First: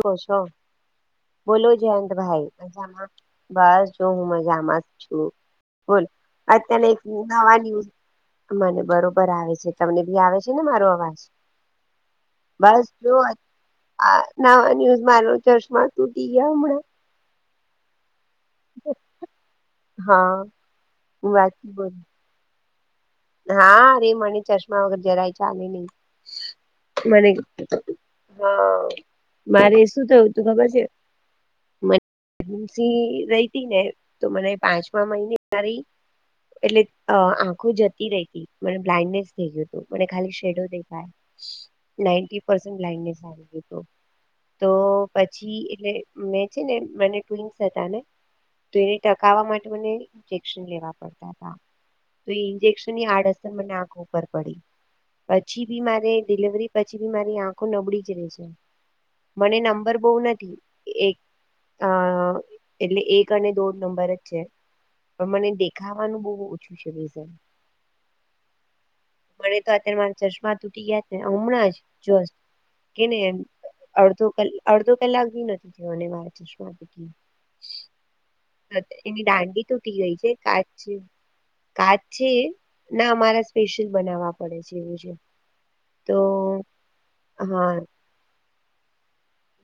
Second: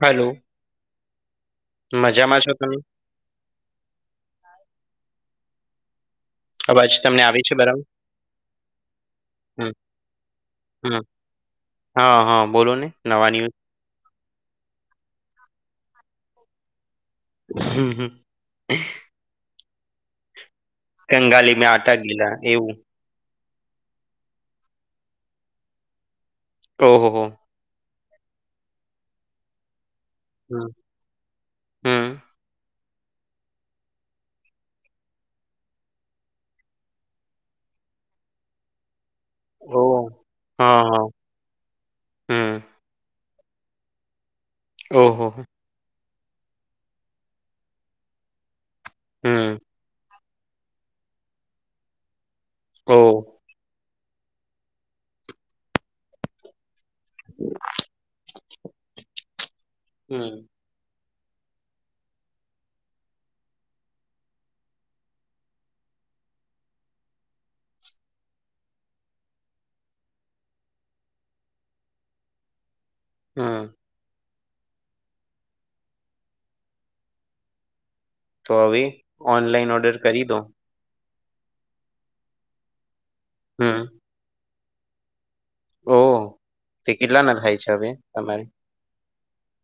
Hello છો બોલો જયંત મજામાં છો ભાઈ. તમે મજામા બસ જો હુ મજામા જ છુ. બોલ અત્યારે અવાજ એક તમને આવે છે નવા ન બરાબર મને બરોબર આવે છે. હમ તમને બી આવે છેને, મારો હમ અવાજ હા હા બોલો ને. બસ જો નવા ન્યઝ આ નવા ન્યુઝ મારો ચશમાં તૂટી ગયા હમણા. હમ્મ હમ્મ હા હું કગાલી મે વાચતી બોલ આટા ગીલા એવુ હા અ રરે મને ચશ્મા વગર જરાય ચ આલે નહી. ઓહોહો મને હા મારે શુ થયુ તુ ખબર હમ છે. હમ રહી હતી. ને તો મને પાંચમા મહિને માારી એટલે આંખો જતી રહી હતી મ બ્લાઇન્ડનેસ [unintelligible] ઓહ મને ખાલી શેડો હા હા હમ દેખાય. તો ઓહો હો. પછી એટલે મે છેને, મને ટુગસ હતાને તો એને ટકાવવા હમ માટે મને ઈન્જેક્શન લેવા પડતા હતા. ની ઓહ આડઅસર મને આગ ઉપર પડી પછી બી મારે ડિલિવરી પછી બી મારી આંખો નબળી જ રહેશે મને નંબર બહ હમ નથી. એક આ એટલે એક અને દોઢ નંબર જ છે. પણ મને દેખાવાનુ બહુ ઓછુ છે, રીઝન મને તો અત્યારે મારા ચશ્મા તૂટી ગયા ને હમણાં જ જો કેને હમ અડધો કલાક જ નથી થયા ને મારા ચશ્માં તૂટી ગયા. તો હવે એની દાંડી ઓનલાઈન તૂટી ઓર્ડર ગઈ કરી છે. દો કાચ કાચ છે ના અમારે હમ સ્પેશિયલ બનાવવા પડે છે, એવું છે. ઓ તો તે કેટલા ના થાય છે, હા હવે તમારે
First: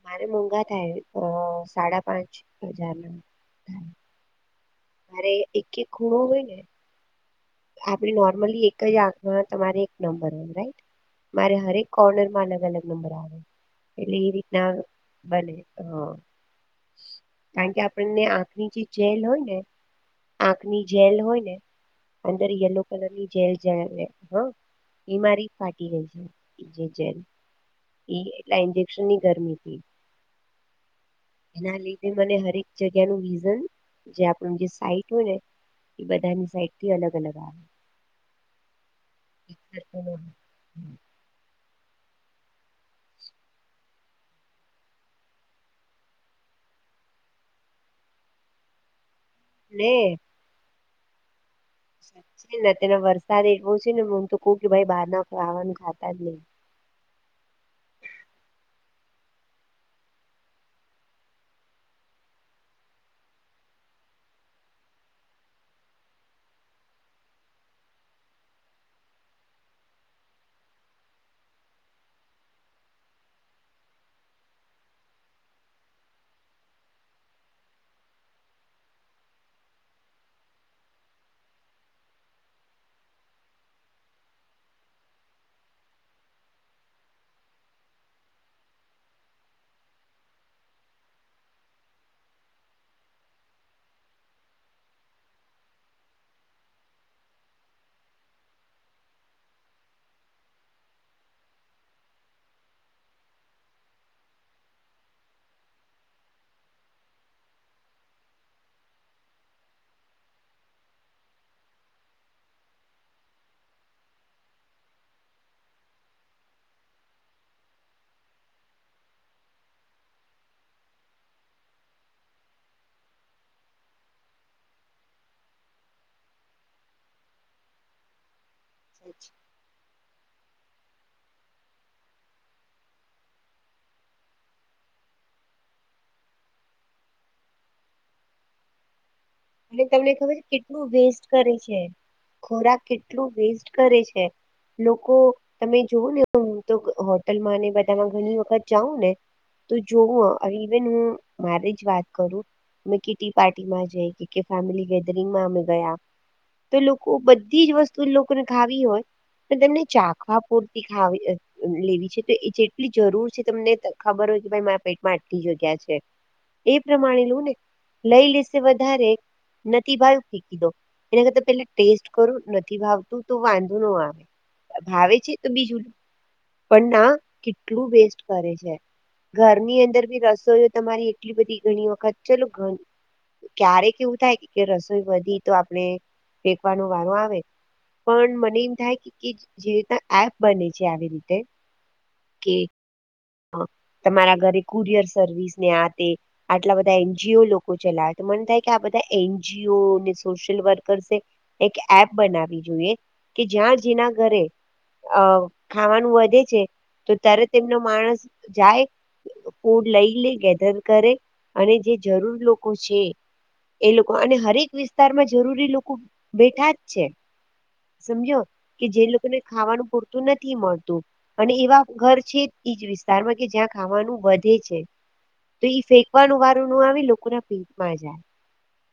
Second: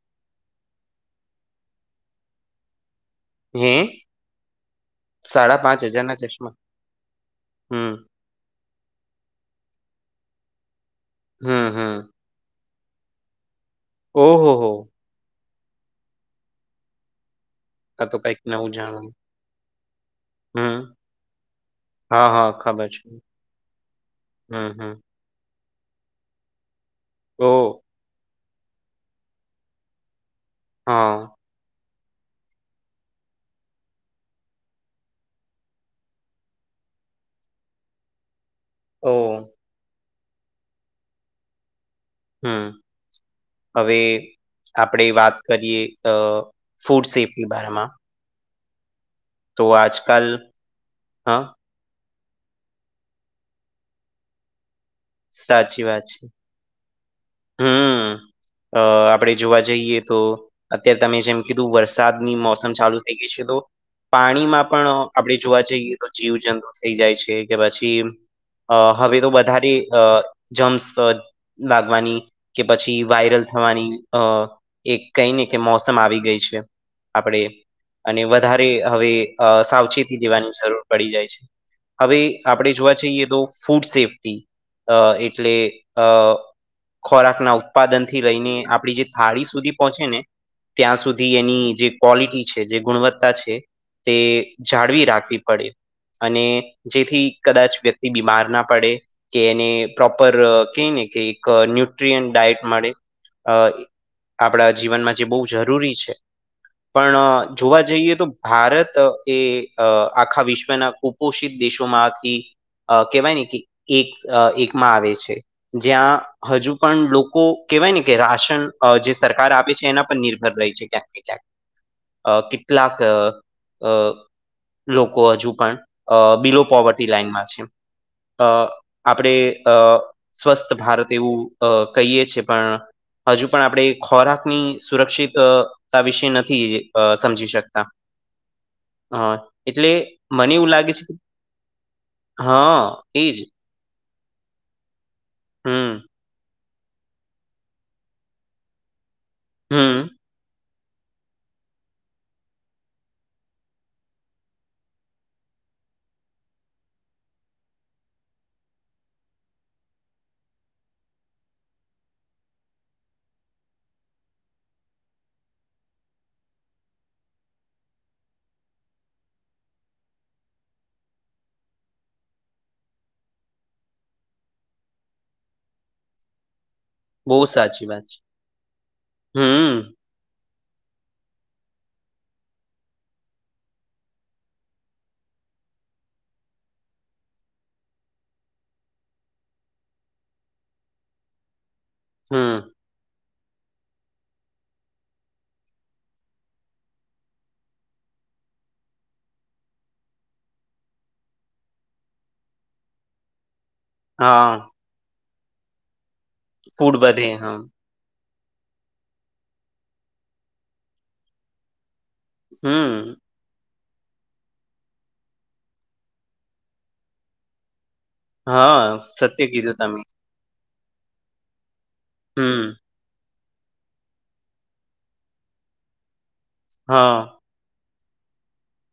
મારે મોઘા થાય સાડા પાંચ હજાર હે ના મારે સાડા એક પાંચ એક હજારના ખૂણો હોય, ચશ્મા ને હમ આપણે નોર્મલી એક જ આંખમાં તમારે એક નંબર રાઈટ. મારે હમ હરેક હમ કોર્નર માં અલગ અલગ નબર આવે એટલે એ ઓહો હો રીતના બને હ કારણ કે આ તો આપણને કઈક નવું આંખની જે જાણવાનું જેલ હોયને, હમ આંખની જેલ હોય, ને હા હા અદર યલો ખબર છે કલર ની જેલ જ હ હમ હમ બિમારી ફાટી ગઈ છે. જેજેલ ઓ એ એટલા ઇન્જેક્શન ની ગરમી થી. હા એના લીધે મને હરેક, જગ્યાનુ વિઝન જે આપણું જે સાઈટ હોય ને એ બધાની સાઈટ થી અલગ અલગ આવે. ઓ હમ્મ હવે આપણેે વાત કરીએ ફૂડ સેફ્ટી બારમા તો ને આજકાલ હા ને અત્યારે વરસાદ એવો છેને, હમ તો કહ કે ભાઈ બહાર ના ખાવાનું સાચી વાત ખાતા છે જ નહી. હમ અ આપણેે જોવા જઈએ, તો અત્યારે તમે જેમ કીધુ વરસાદની મોસમ ચાલુ થઈ ગઈ છે, તો પાણીમાં પણ આપણેે જોવા જઈએ, તો જીવ જંતુ થઈ જાય છે. કે પછી અ હવે તો વધારે અ જમ્સ લાગવાની કે પછી વાયરલ થવાની અ એક કઈ ને કે મોસમ આવી ગઈ છે. આપણે અને વધારે હવે સાવચેતી દેવાની જરૂર પડી જાય છે. હવે આપણે જોવા જઈએ તો, ફૂડ સેફ્ટી એટલે અ ખોરાક ના ઉત્પાદન થી લઈને, આપડી જે થાળી સુધી પહોંચે ને ત્યાં સુધી એની જે ક્વલિટી છેજે, ગુણવત્તા છે. તે જાળવી રાખવી પડે અને જેથી કદાચ વ્યક્તિ બીમાર ના પડે કે એને પ્રોપર કહને કે એક ન ન એન્ ડાયટ મળે. આપણા જીવનમાં જે બહુ જરૂરી છે. પણ જોવા જઈએ તો, ભારત એ આખા વિશ્વના ખૂબ પોષિત દેશોમાંથી અ કહેવાય ને કે એક એકમાં આવે છે. જ્યાં હજુ પણ લોકો કેહેવાય ને કે રાશન જે સરકાર આપે છે. એના પર નિર્ભર રહી છે, ક્યા અ કેટલાક અ લોકો હજુ પણ બિલો પોવર્ટી લાાઈનમા છે. અ આપણેે અ સ્વસ્થ ભારત એવું અ કહીએ છે, પણ હજુ પણ આપણે ખોરાકની સુરક્ષિત આ વિષય નથી સમજી શકતા અને એટલે તમને ખબર છે? મને એવું કેટલું લાગે છે કે વેસ્ટ કરે છે. ખોરાક હા કેટલું એજ વેસ્ટ કરે છે. લોકો તમે હમ જોવુ ને તો હોટલ માં બધા ઘણી વખત જાઉં ને, તો હમ જોવુ ઇવેન હુમારે જ વાત કરુ, મે કે ટી પાર્ટીમાં જઈ કે કે ફેમિલી ગેધરિંગમાં અમે ગયા તો, લોકો બધી જ વસ્તુ લોકોને ખાવી હોય. તમને ચાખવા પૂરતી ખાવી લેવી છે તો, એ જેટલી જરૂર છે તમને ખબર હોય કે ભાઈ મારા પેટમાં આટલી જગ્યા છે. એ પ્રમાણે લું ને લઈ લેશે વધારે નથી ભાવ ફેકી દો. એના કરતા પેલે ટેસ્ટ કરુ નથી ભાવતું તો વાંધો ન આવે ભાવે છે તો, બીજું. પણ ના બહુ કેટલું સાચી વાત છે. વેસ્ટ કરે છે. ઘરની હમ અંદર બી રસોઈ તમારી એટલી બધી ઘણી વખત ચલો ક્યારે કેવુ થાય. રસોઈ વધી તો, આપણે ફેંકવાનું વાર આવે પણ મને એમ થાય, જે રીત એપ બને છે આવી રીતે કે હમ્મ તમારા ઘરે કુરિયર સર્વિસ ને આ આટલા બધા એનજીઓ લોકો ચલાવે તો, મને થાય કે આ બધા એનજીઓને સોશિયલ વર્કર એક એપ બનાવી જોઈએ. કે જ્યાં જેના ઘરે હા અ ખાવાનું વધે છે. ફૂડ તો વધે ત્યારે હા તેમનો માણસ જાય ફૂડ લઈ લે, ગેધર કરે અને જે જરૂર લોકો છે. હમ એ લોકો અને હરેક વિસ્તાર માં જરૂરી લોકો બેઠા જ છે. સમજો કે હા જે લોકોને સત્ય કીધું ખાવાનું તમે પૂરતું નથી મળતુ અને એવા ઘર છે હમ એજ વિસ્તારમાં કે જ્યાં ખાવાનુ વધે છે. તો ઈ ફેંકવાનું વાર ન આવે, લોકો હા ના પેટમાં જાય.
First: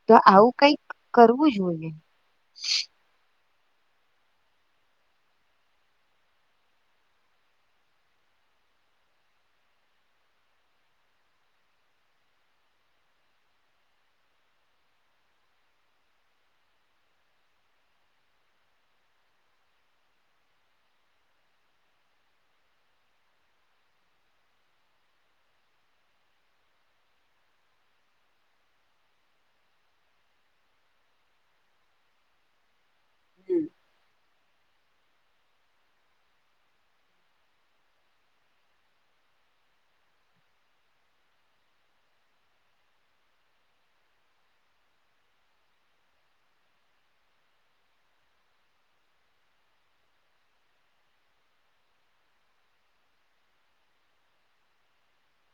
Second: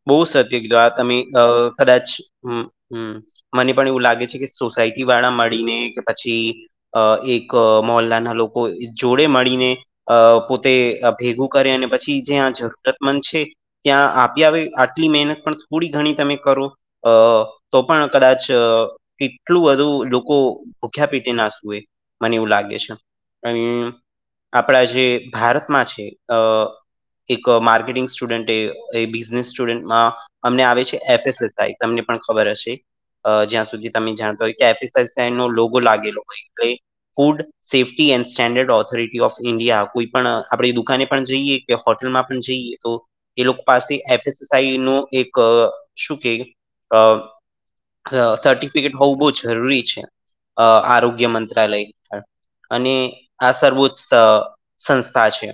તો બહુ સત્ય આવું કીજો કઈક આ તમે કરવું જોઈએ. કદાચ હમ્મ મને પણ એવું લાગે છે કે, સોસાયટી વાળા મળીને કે પછી અ એક મોલ્લાના લોકો જોડે મળીને. અ પોતે ભેગું કરે, અને પછી જ્યા આ જરૂરતમંદ છે. ત્યાં આપી આવે. આટલી મહેનત પણ થોડી ઘણી તમે કરો, અ તો પણ કદાચ. કેટલું બધું લોકો ભૂખ્યા પેટી ના સુુંવે. મને એવું લાગે છે. અ આપણા જે ભારતમાં છે. અ એક માર્કેટિંગ સ્ટુડેન્ટ એ એ બિઝનેસ. અમને આવે છે એસસઈ. તમને પણ ખબર હશે. હમ જ્યાં સુધી તમે જાણતા હોય કેફ ન લોગો લાગેલો હોય એલે food safety and standard authority of India કોઈ પણ આપણે દુકાને પણ જઈએ હોટેલમાં પણ જઈએ તો એ લોકો પાસે એસ નું એક શું કે સર્ટિફિકેટ હોવું બહ જરૂરી છે આરોગ્ય મંત્રાલય હેઠળ અને આ સર્વોચ્ચ સંસ્થા છે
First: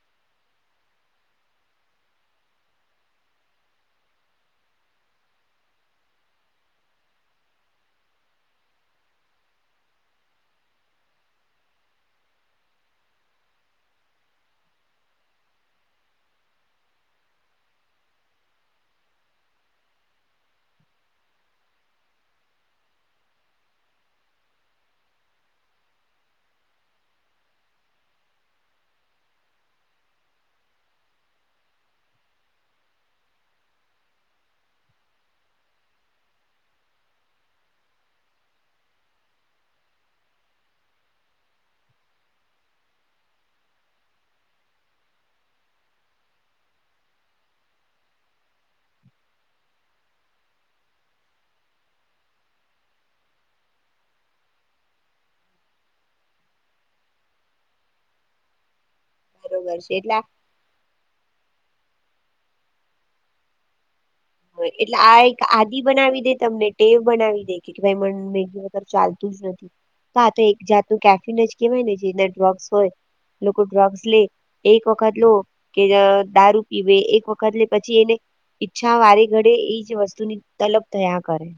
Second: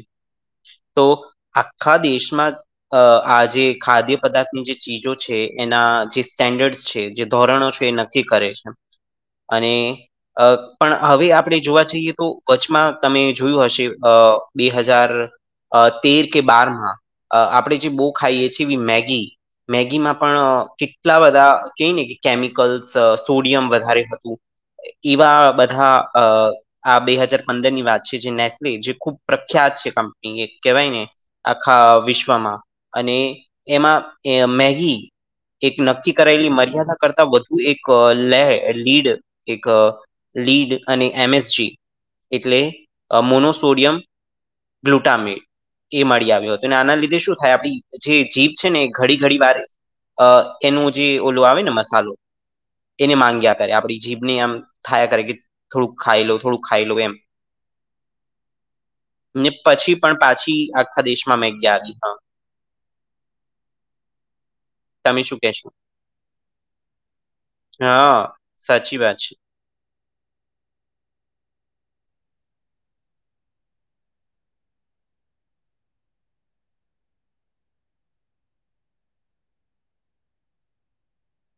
તો આખા દેશમાં આજે ખાદ્ય પદાર્થની જે ચીજો છે એના જે સ્ટેન્ડર્ડ છે જે ધોરણો છે એ નક્કી કરે છે અને અ પણ હવે આપણે જોવા જઈએ તો કચ્ચમાં તમે જોયું હશે અ બે હજાર અ તેર કે બારમાં આપણે જે બહુ ખાઈએીએ એવી મેગી મેગીમાં પણ કેટલા બધા કય ને કે કેમિકલ્સ સોડિયમ વધારે હતું એવા બધા અ આ બે હાજાર પંદર ની વાત છે જે નેસ્લી જે ખુબ પ્રખ્યાત છે કંપની એ કેવાય ને આખા વિશ્વમાં અને એમાં મેગી એક નક્કી કરાયેલી મર્યાદા કરતા વધુ એક લે લીડ એક લીડ અને એમએસજી એટલે મોનોસોડિયમ ગ્લુટામીટ એ મળી આવ્યો હતોું અને આના લીધે શું થાય આપડી જે જીભ છે ને ઘડી ઘડી વાર એનું જે ઓલો આવે ને મસાલો એને માંગ્યા કરે આપણી જીભને એમ થયા કરે કે થોડુંક ખાઈ લો થોડું ખાઈ લો એમ ને બરોબર છે પછી એટલે પણ પાછી આખા દેશમાં મેં ગયા આવી હા એટલે આ તમે એક શું કેશો આદિ બનાવી દે તમને ટેવ બનાવી દે ભાઈ મ હા મેગીતર સાચી વાત ચાલતું છે જ નથી હા તો એક જાતનું કેફિન જ કેવાય ને જે ડ્રગ્સ હોય લોકો ડ્રગ્સ લે એક વખત લો કે દારૂ પીવે એક વખત લે પછી એને ઈચ્છા વારે ઘડે એ જ વસ્તુ ની તલબ થયા કરે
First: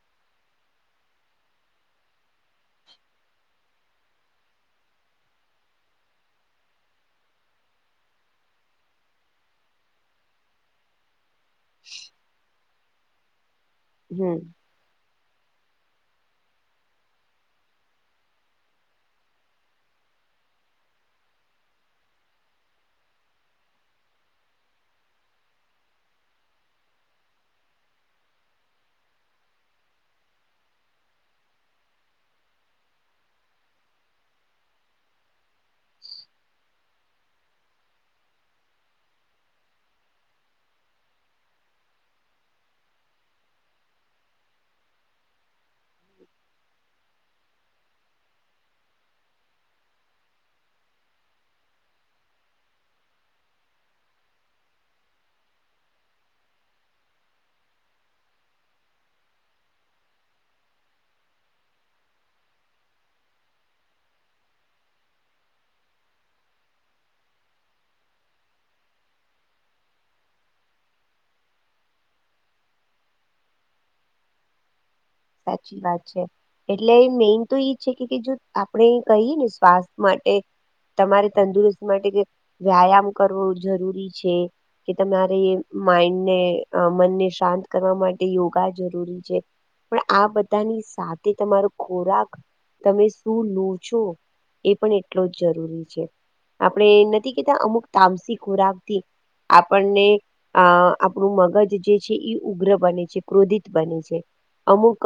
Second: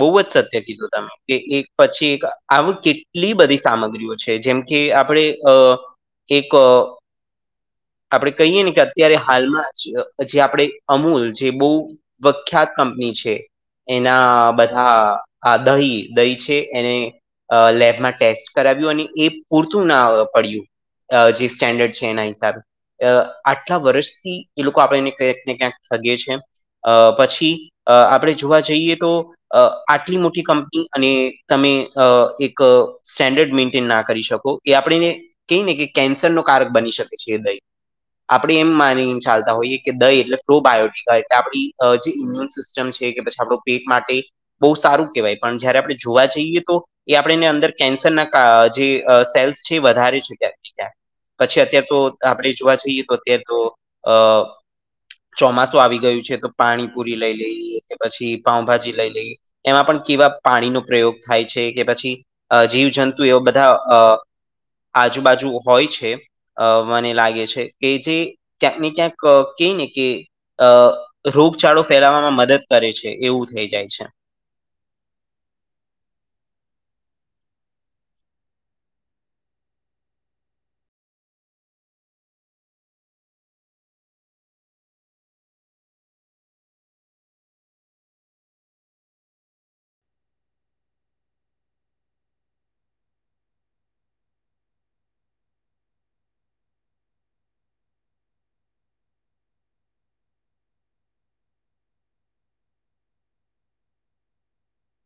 બહુ જ સત્ય કીધું તમે કે એક પછી એક આવ કેટલી બધી સામગ્રીઓ છે જેમ કે આપણે અ એક આપણેે કહીએ ને કે અત્યારે હાલમાં જે આપણે અમૂલ જે બહુ પ્રખ્યાત કંપની છે હમ એના બધા આ દહી દહી છે એને લેબમાં ટેસ્ટ કરાવ્યું અને એ પૂરતું ના પડ્યું જે સ્ટેન્ડર્ડ છે એના હિસાબે આટલા વર્ષથી એ લોકો આપેને ક્યાંક ને ક્યાંક થગે છે અ પછી અ આપણે જોવા જઈએ તો અ આટલી મોટી કંપની અને તમે અ એક સ્ટેન્ડર્ડ મેન્ટેન ના કરી શકો એ આપણેને કહી ને કે કેન્સર ન કારક બની શકે છે દહી આપણે એમ માની ચાલતા હોઈએ કે દહી એટલે પ્રોબાયોટીિકય એટલે આપ જે ઇમ્યુન સિસ્ટમ [unintelligible] છે કે પછી આપડો પેટ માટે બહુ સારું કહેવાય પણ જયારે આપણે જોવા જઈએ તો એ આપણેને અંદર કેન્સર ના જે સેલ્સ છે એ વધારે છે ક્યાંક ને ક્યાંક પછી અત્યાર તો આપણે જોવા જઈએ તો અત્યારે તો અ ચોમાસું આવી ગયું છે તો પાણી પુરી લઈ લઈ કે પછી પાઉભાજી લઈ લઈ એમાં પણ કેવા પાણી નો પ્રયોગ થાય છે કે પછી અ જીવજંતુ એવા બધા અ આજુબાજુ હોય છે. અ મને લાગે છે કે જે ક્યાંક ને ક્યાંક કેઈ ને કે અ રોગચાળો ફેલાવવામાં મદદ કરે છે એવું થઈ જાય છે. સાચી વાત છે. એટલે મેઈન તો એઈ છે કે જો આપણે કહીએ ને સ્વાસ્થ માટે તમારે તંદુરસ્તી માટે વ્યાયામ કરવો જરૂરી છે કે તમારે માઈન્ડને મનને શાંત કરવા માટે યોગા જરૂરી છે. પણ આ બધાની સાથે તમારો ખોરાક તમે શું લો છો એ પણ એટલો જ જરૂરી છે. આપણે નથી કેતા અમુક તામસી ખોરાક થી આપણને અ આપણું મગજ જે છે એ ઉગ્ર બને છે ક્રોધિત બને છે. અમુક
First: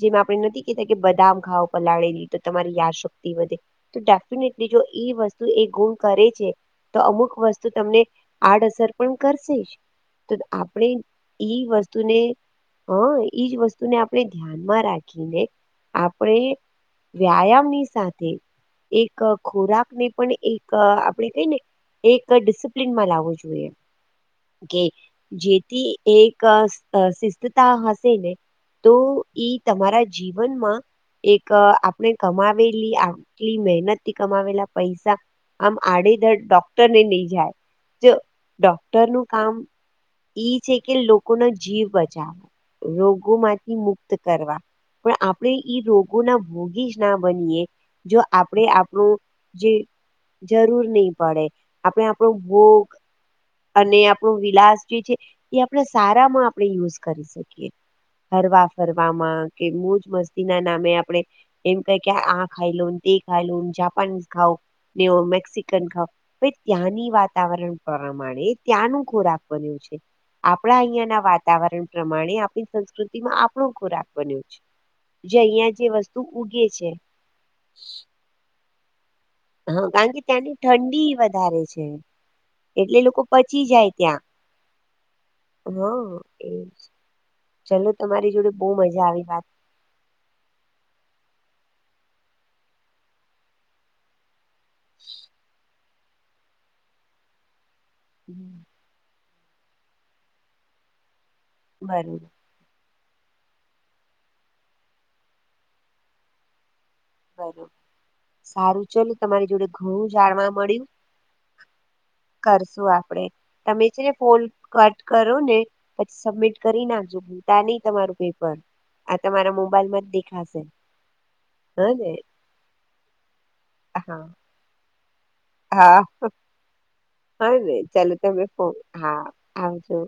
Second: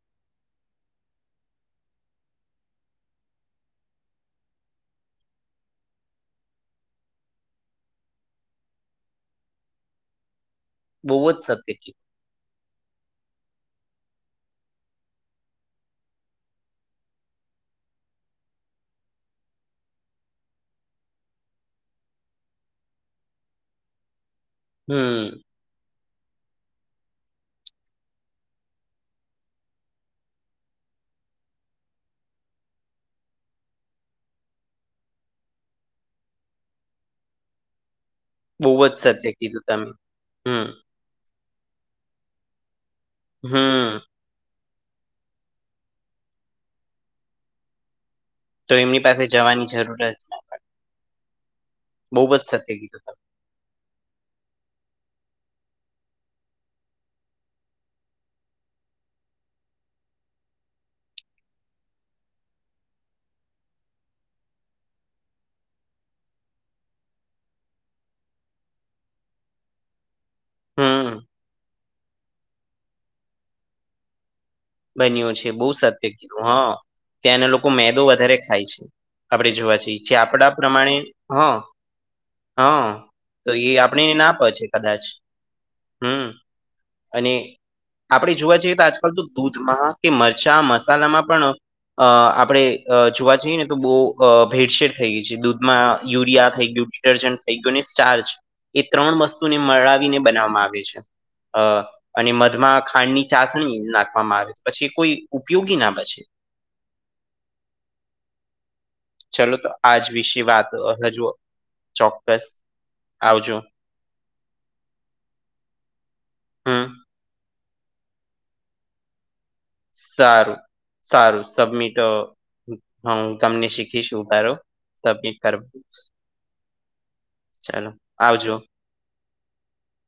જેમાં આપણે નથી કેતા કે બદામ ખાઓ પલાળેલી તો તમારી યાદશક્તિ વધે. તો ડેફિનેટલી જો એ વસ્તુ એ ગુણ કરે છે તો અમુક વસ્તુ તમને આડઅસર પણ કરશે જ. તો આપણે બહુ જ સત્ય ઈ કીધું. વસ્તુને હ ઈજ વસ્તુ ને આપણે ધ્યાનમાં રાખીને આપણે વ્યાયામની સાથે એક ખોરાક ને પણ એક આપણેે કઈ ને એક ડિસિપ્લનમાં લાવવો જોઈએ. કે હમ, જેથી એક શિસ્તતા [unintelligible] તો ઈ તમારા જીવનમાં એક આપણે કમાવેલી આટલી મહેનતથી કમાવેલા પૈસા આમ આડેધડ ડોક્ટરને નઈ જાય જો બહુ જ ડોક્ટર નું સત્ય કામ કીધું તમે. ઈ હમ, છે કે લોકોનો જીવ બચાવે રોગોમાં હમ. [unintelligible] કરવા પણ આપણે ઈ રોગો ના ભોગી જ ના બનીએ. જો આપણેે તો એમની આપણું પાસે જવાની જે જરૂર જ ના. જરૂર નહી પડે. આપણે બહુ આપણો જ સત્ય ભોગ કીધું તમે. અને આપણું વિલાસ જે છે એ આપણે સારામાં આપણે યુઝ કરી શકીએ. હરવા ફરવામાં કે મોજ મસ્તી ના નામે આપણેે એમ કય કે આ ખાઈ લોને તે ખાઈ લો જાપાની ખાવ ને મેક્સિકન ખાવ હવે ત્યાંની વાતાવરણ પ્રમાણે ત્યાંનું ખોરાક બન્યું છે. આપણા અહિયાં હમ, ના વાતાવરણ પ્રમાણે આપણી સંસ્કૃતિમાં આપણો ખોરાક બન્યો છે. બન્યો જે છે બહુ અહિયાં જે સત્ય વસ્તુ કીધું હ ઉગે છે ત્યાંના લોકો મેદો વધારે ખાય છે. આપણે જોવા હા જઈએ છે કારણ કે આપડા ત્યાંની પ્રમાણે ઠંડી હ વધારે છે હા એટલે લોકો તો પચી એ જાય આપણી ત્યાં ના પછે કદાચ. હા એ હમ્મઅને ચલો તમારી આપણેે જોડે જોવા બહુ જઈએ તો મજા આજકાલ આવી તો વાત દૂધ માં કે મરચા મસાલામાં પણ અ આપણે જોવા જઈએ ને તો બો અ ભેડસેડ થઈ ગઈ છે દૂધમાં યુરિયા થઈ ગયું ડિટર્જન્ટ થઈ ગયું ને સ્ટાર્જ એ ત્રણ વસ્તુને મળાવીને બનાવવામાં આવે છે અ બરોબર અને મધમાં ખાંડ ની ચાસણી નાખવામાં આવે પછી કોઈ ઉપયોગી ના બચે. બરોબર સારું ચલો તમારી જોડે તો આજ ઘણું વિશે જાણવા વાત મળ્યું. અ, હજુ ચોક્કસ કરશું આપડે આવજો તમે છે ને ફોન કટ કરો ને પછી સબમિટ હમ કરી નાખજો [unintelligible] તમારું પેપર આ તમારા મોબાઈલમાં જ સારું દેખાશે સારું હ સબમિટ ને હુ તમને હા શીખીશું કારો સબમીટ કરો હાને ચાલ તમે આવજો ફોન, હા આવજો